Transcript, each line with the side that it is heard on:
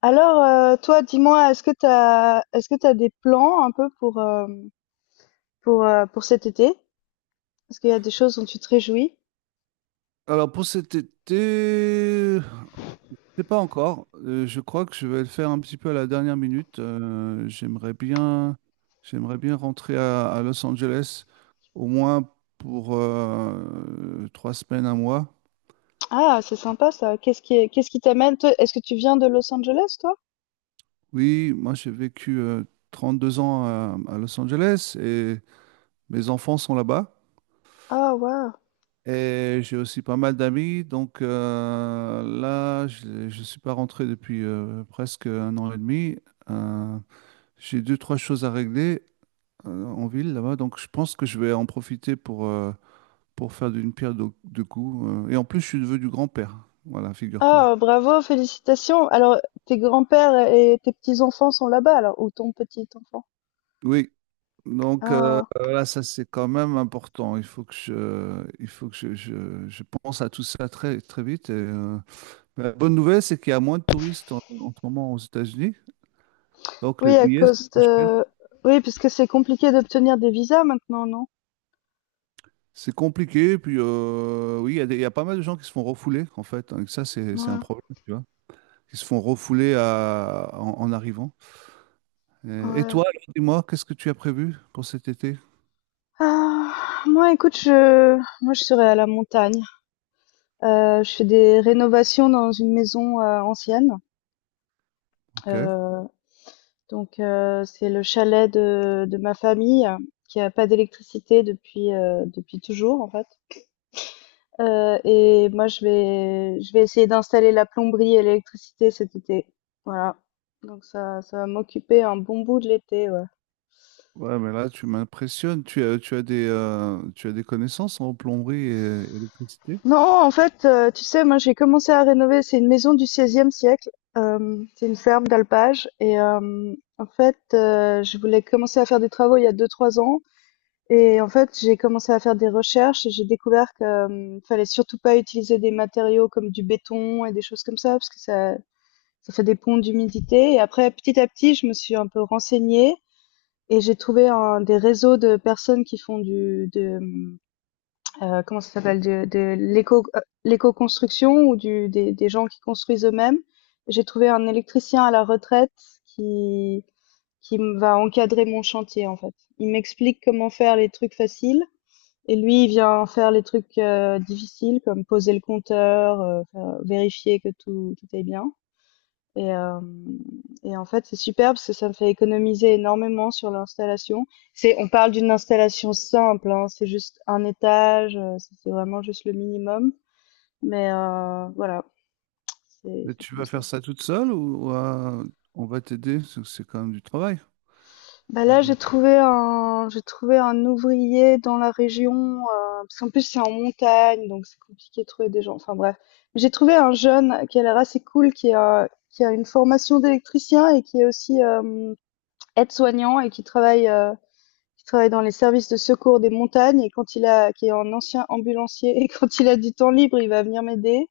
left: Alors, toi, dis-moi, est-ce que t'as des plans un peu pour cet été? Est-ce qu'il y a des choses dont tu te réjouis?
right: Alors pour cet été, c'est pas encore. Je crois que je vais le faire un petit peu à la dernière minute. J'aimerais bien, j'aimerais bien rentrer à Los Angeles au moins pour trois semaines, un mois.
left: Ah, c'est sympa ça. Qu'est-ce qui t'amène? Toi, est-ce que tu viens de Los Angeles, toi?
right: Oui, moi j'ai vécu 32 ans à Los Angeles et mes enfants sont là-bas.
left: Ah, waouh.
right: Et j'ai aussi pas mal d'amis, donc là, je ne suis pas rentré depuis presque un an et demi. Euh, J'ai deux, trois choses à régler en ville là-bas, donc je pense que je vais en profiter pour faire d'une pierre deux coups. Et en plus, je suis neveu du grand-père. Voilà, figure-toi.
left: Ah, bravo, félicitations. Alors, tes grands-pères et tes petits-enfants sont là-bas, alors, ou ton petit-enfant?
right: Oui, donc
left: Ah,
right: là, ça c'est quand même important. Il faut que je, il faut que je- Je pense à tout ça très, très vite. La bonne nouvelle, c'est qu'il y a moins de touristes en ce moment aux États-Unis, donc les
left: oui, à
right: billets sont
left: cause
right: moins chers.
left: de, oui, puisque c'est compliqué d'obtenir des visas maintenant, non?
right: C'est compliqué, puis oui, il y a pas mal de gens qui se font refouler en fait, hein, ça c'est un
left: Ouais,
right: problème, tu vois. Qui se font refouler en arrivant. Et
left: ouais.
right: toi, alors, dis-moi, qu'est-ce que tu as prévu pour cet été?
left: Ah, moi, écoute, moi, je serais à la montagne. Je fais des rénovations dans une maison, ancienne.
right: Ok.
left: Heu, donc heu, c'est le chalet de ma famille, qui a pas d'électricité depuis toujours, en fait. Et moi, je vais essayer d'installer la plomberie et l'électricité cet été. Voilà, donc ça va m'occuper un bon bout de l'été, ouais.
right: Ouais, mais là, tu m'impressionnes. Tu as des connaissances en plomberie et électricité.
left: Non, en fait, tu sais, moi, j'ai commencé à rénover, c'est une maison du XVIe siècle. C'est une ferme d'alpage. Et en fait, je voulais commencer à faire des travaux il y a 2-3 ans, et en fait, j'ai commencé à faire des recherches et j'ai découvert que, fallait surtout pas utiliser des matériaux comme du béton et des choses comme ça, parce que ça fait des ponts d'humidité. Et après petit à petit, je me suis un peu renseignée, et j'ai trouvé un des réseaux de personnes qui font du de, mmh comment ça s'appelle — de l'éco, l'éco-construction, ou des gens qui construisent eux-mêmes. J'ai trouvé un électricien à la retraite qui, qui me va encadrer mon chantier, en fait. Il m'explique comment faire les trucs faciles. Et lui, il vient faire les trucs difficiles, comme poser le compteur, vérifier que tout est bien. Et, hem et en fait, c'est super parce que ça me fait économiser énormément sur l'installation. C'est on parle d'une installation simple, hein, c'est juste un étage, c'est vraiment juste le minimum, mais voilà, c'est
right: Mais
left: c'est
right: tu
left: comme
right: vas
left: ça.
right: faire ça toute seule ou on va t'aider? C'est quand même du travail.
left: Bah, là,
right: Ok.
left: j'ai trouvé un ouvrier dans la région. heu, Parce qu'en plus, c'est en montagne, donc c'est compliqué de trouver des gens, enfin bref. J'ai trouvé un jeune qui a l'air assez cool, qui a une formation d'électricien et qui est aussi, aide-soignant et qui travaille dans les services de secours des montagnes et qui est un ancien ambulancier et quand il a du temps libre, il va venir m'aider.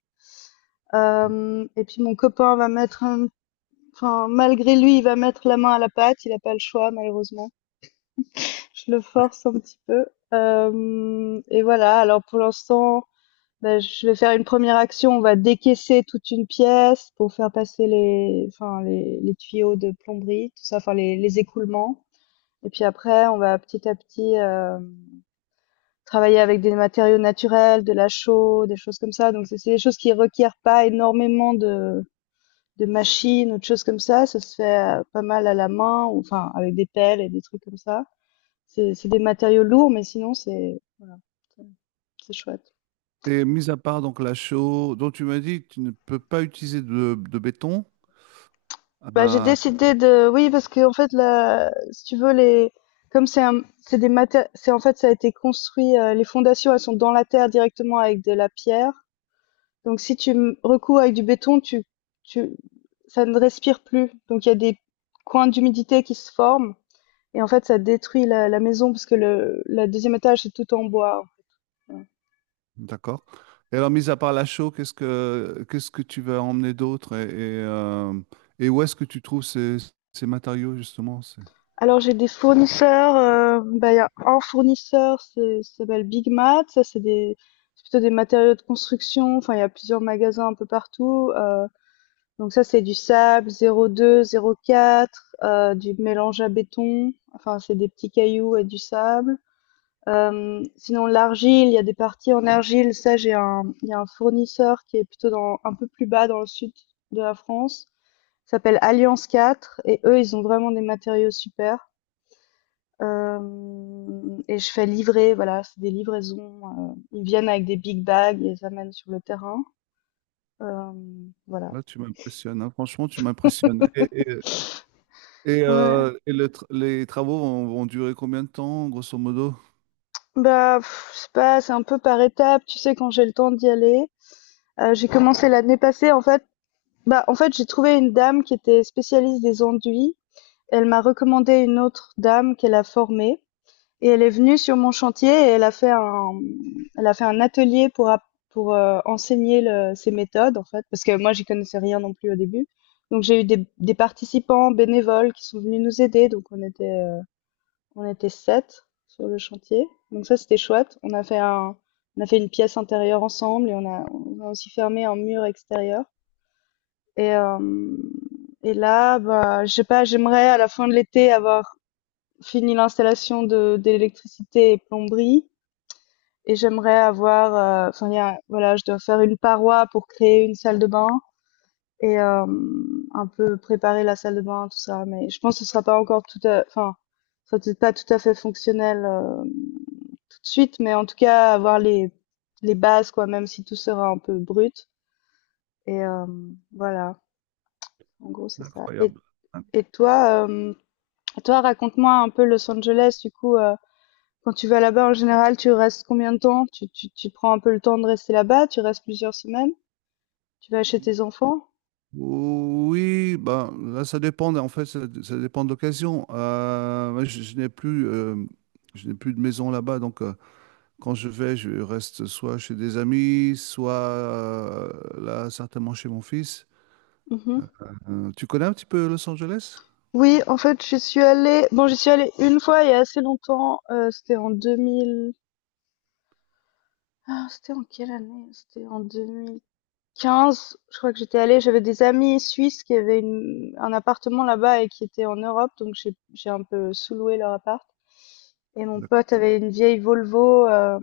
left: Et puis mon copain va mettre enfin malgré lui, il va mettre la main à la pâte. Il n'a pas le choix malheureusement. Je le force un petit peu. Et voilà. Alors pour l'instant, ben, je vais faire une première action. On va décaisser toute une pièce pour faire passer les tuyaux de plomberie, tout ça, les écoulements. Et puis après, on va petit à petit travailler avec des matériaux naturels, de la chaux, des choses comme ça. Donc c'est des choses qui requièrent pas énormément de machines ou de choses comme ça. Ça se fait, pas mal à la main, ou enfin avec des pelles et des trucs comme ça. C'est des matériaux lourds, mais sinon c'est voilà, c'est c'est chouette.
right: Et mis à part donc la chaux, dont tu m'as dit que tu ne peux pas utiliser de béton,
left: Bah, j'ai
right: euh,
left: décidé de oui parce que en fait là, si tu veux les comme c'est un c'est en fait, ça a été construit, les fondations, elles sont dans la terre directement avec de la pierre. Donc si tu recours avec du béton, tu, ça ne respire plus. Donc il y a des coins d'humidité qui se forment. Et en fait, ça détruit la maison parce que le deuxième étage, c'est tout en bois. Voilà.
right: d'accord. Et alors, mis à part la chaux, qu'est-ce que tu vas emmener d'autre et où est-ce que tu trouves ces matériaux justement? C'est-
left: Alors j'ai des fournisseurs. Il y a un fournisseur, ça s'appelle Big Mat. C'est plutôt des matériaux de construction. Enfin, il y a plusieurs magasins un peu partout. Donc ça, c'est du sable 02, 04, du mélange à béton. Enfin, c'est des petits cailloux et du sable. Sinon l'argile, il y a des parties en argile. Ça, il y a un fournisseur qui est plutôt un peu plus bas dans le sud de la France. Ça s'appelle Alliance 4 et eux, ils ont vraiment des matériaux super. Et je fais livrer, voilà, c'est des livraisons. Ils viennent avec des big bags et ils amènent sur le terrain. Euh, voilà.
right: Là, tu m'impressionnes, hein. Franchement, tu m'impressionnes.
left: Ouais.
right: Et les travaux vont, vont durer combien de temps, grosso modo?
left: Bah, pff, c'est pas, c'est un peu par étapes. Tu sais, quand j'ai le temps d'y aller. J'ai commencé l'année passée, en fait. Bah, en fait, j'ai trouvé une dame qui était spécialiste des enduits. Elle m'a recommandé une autre dame qu'elle a formée, et elle est venue sur mon chantier et elle a fait un atelier pour enseigner ses méthodes en fait, parce que moi j'y connaissais rien non plus au début. Donc j'ai eu des participants bénévoles qui sont venus nous aider, donc on était sept sur le chantier. Donc ça c'était chouette. On a fait une pièce intérieure ensemble et on a aussi fermé un mur extérieur. Et, euh, et là, bah, je sais pas, j'aimerais à la fin de l'été avoir fini l'installation de d'électricité et plomberie, et j'aimerais avoir, voilà, je dois faire une paroi pour créer une salle de bain et un peu préparer la salle de bain, tout ça. Mais je pense que ce sera pas encore ça peut pas tout à fait fonctionnel tout de suite, mais en tout cas avoir les bases, quoi, même si tout sera un peu brut. Et voilà, en gros c'est ça. Et
right: Incroyable.
left: et toi, raconte-moi un peu Los Angeles, du coup. Quand tu vas là-bas, en général, tu restes combien de temps? Tu prends un peu le temps de rester là-bas? Tu restes plusieurs semaines? Tu vas chez tes enfants?
right: Oui, ben là, ça dépend. En fait, ça dépend de l'occasion. Moi, je n'ai plus de maison là-bas, donc. Quand je vais, je reste soit chez des amis, soit là, certainement chez mon fils.
left: Mhm.
right: Tu connais un petit peu Los Angeles?
left: Oui, en fait, je suis allée. Bon, j'y suis allée une fois il y a assez longtemps. C'était en 2000. Ah, c'était en quelle année? C'était en 2015 je crois que j'étais allée. J'avais des amis suisses qui avaient un appartement là-bas et qui étaient en Europe, donc j'ai un peu sous-loué leur appart. Et mon
right: D'accord.
left: pote avait une vieille Volvo,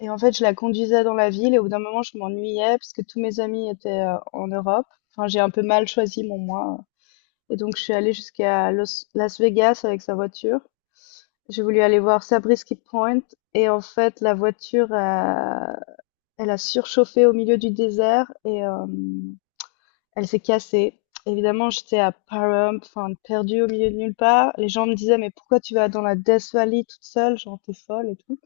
left: et en fait je la conduisais dans la ville, et au bout d'un moment je m'ennuyais parce que tous mes amis étaient en Europe. Enfin, j'ai un peu mal choisi mon mois. Et donc je suis allée jusqu'à Las Vegas avec sa voiture. J'ai voulu aller voir Sabrisky Point, et en fait elle a surchauffé au milieu du désert. Elle s'est cassée. Évidemment, j'étais à Parham, enfin, perdue au milieu de nulle part. Les gens me disaient, mais pourquoi tu vas dans la Death Valley toute seule? Genre, t'es folle et tout.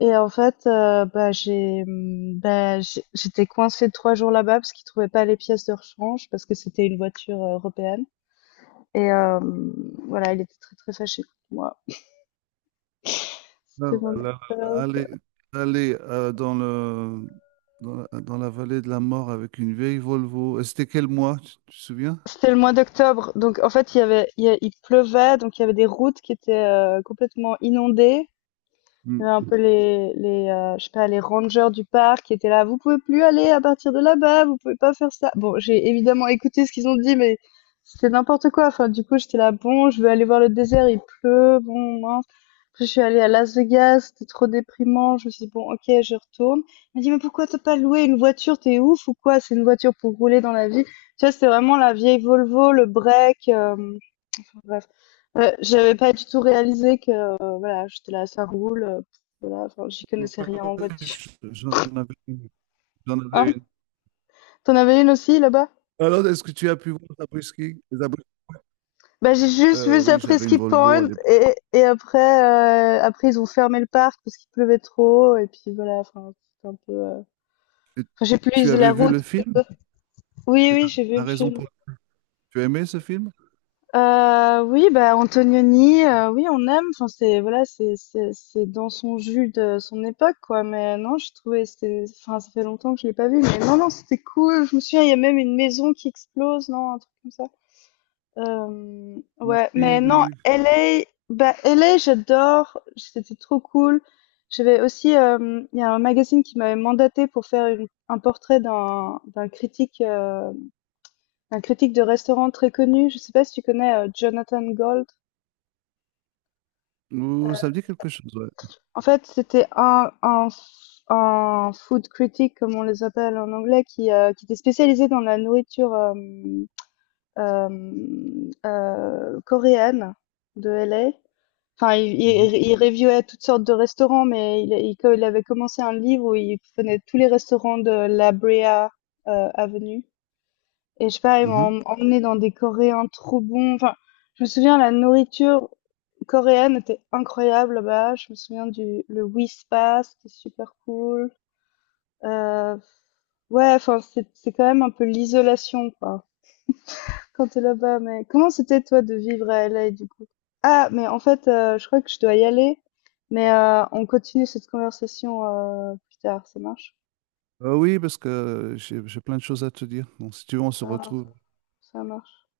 left: Et en fait, j'étais coincée 3 jours là-bas parce qu'ils trouvaient pas les pièces de rechange parce que c'était une voiture européenne. Et voilà, il était très très fâché contre moi. C'était mon expérience.
right: Aller, aller dans le, dans la vallée de la mort avec une vieille Volvo. Et c'était quel mois, tu te souviens?
left: C'était le mois d'octobre, donc en fait il pleuvait, donc il y avait des routes qui étaient complètement inondées. Il
right: Hmm.
left: y avait un peu les je sais pas — les rangers du parc qui étaient là: «Vous pouvez plus aller à partir de là-bas, vous pouvez pas faire ça». Bon, j'ai évidemment écouté ce qu'ils ont dit, mais c'était n'importe quoi. Enfin, du coup, j'étais là: «Bon, je veux aller voir le désert, il pleut, bon, mince». Après, je suis allée à Las Vegas, c'était trop déprimant. Je me suis dit: «Bon, OK, je retourne». Il m'a dit: «Mais pourquoi t'as pas loué une voiture? T'es ouf ou quoi? C'est une voiture pour rouler dans la vie». Tu vois, c'était vraiment la vieille Volvo, le break. Hem Bref. Ouais, j'avais pas du tout réalisé que voilà, j'étais là, ça roule, voilà, enfin, j'y connaissais rien en voiture.
right: J'en avais une. J'en
left: Hein?
right: avais une.
left: T'en avais une aussi là-bas?
right: Alors, est-ce que tu as pu voir Zabriskie? Les Zabris-
left: Bah, j'ai juste vu ça,
right: Oui, j'avais une
left: Presqu'y
right: Volvo à
left: Point,
right: l'époque.
left: et après, après ils ont fermé le parc parce qu'il pleuvait trop et puis voilà, enfin, c'était un peu.
right: Et
left: Enfin, j'ai
right: tu
left: plus la
right: avais vu le
left: route.
right: film?
left: Oui,
right: C'est
left: oui,
right: la,
left: j'ai vu
right: la
left: le
right: raison
left: film.
right: pour. Tu as aimé ce film?
left: Oui, bah, Antonioni, oui, on aime, enfin, c'est voilà, c'est dans son jus, de son époque, quoi, mais non, je trouvais, ça fait longtemps que je l'ai pas vu, mais non, non, c'était cool. Je me souviens, il y a même une maison qui explose, non, un truc comme ça? Ouais,
right: Oui,
left: mais
right: oui,
left: non,
right: oui.
left: LA, LA, j'adore, c'était trop cool. J'avais aussi, il y a un magazine qui m'avait mandaté pour faire une un portrait d'un critique de restaurant très connu. Je sais pas si tu connais, Jonathan Gold?
right: Oh, ça me dit quelque chose, ouais.
left: En fait, c'était un food critic, comme on les appelle en anglais, qui était spécialisé dans la nourriture, coréenne de L. A. Enfin, il
right: Mhm,
left: il il reviewait toutes sortes de restaurants, mais il avait commencé un livre où il prenait tous les restaurants de La Brea, avenue. Et je sais pas, ils
right: mhm.
left: m'ont emmenée dans des Coréens trop bons. Enfin, je me souviens, la nourriture coréenne était incroyable là-bas. Je me souviens du le Whispa, c'était super cool. Euh, ouais, enfin, c'est quand même un peu l'isolation, quoi, quand t'es là-bas. Mais comment c'était, toi, de vivre à LA, du coup? Ah, mais en fait, je crois que je dois y aller. Mais on continue cette conversation plus tard. Ça marche?
right: Oui, parce que j'ai plein de choses à te dire. Donc, si tu veux, on se
left: Ça,
right: retrouve
left: ça marche.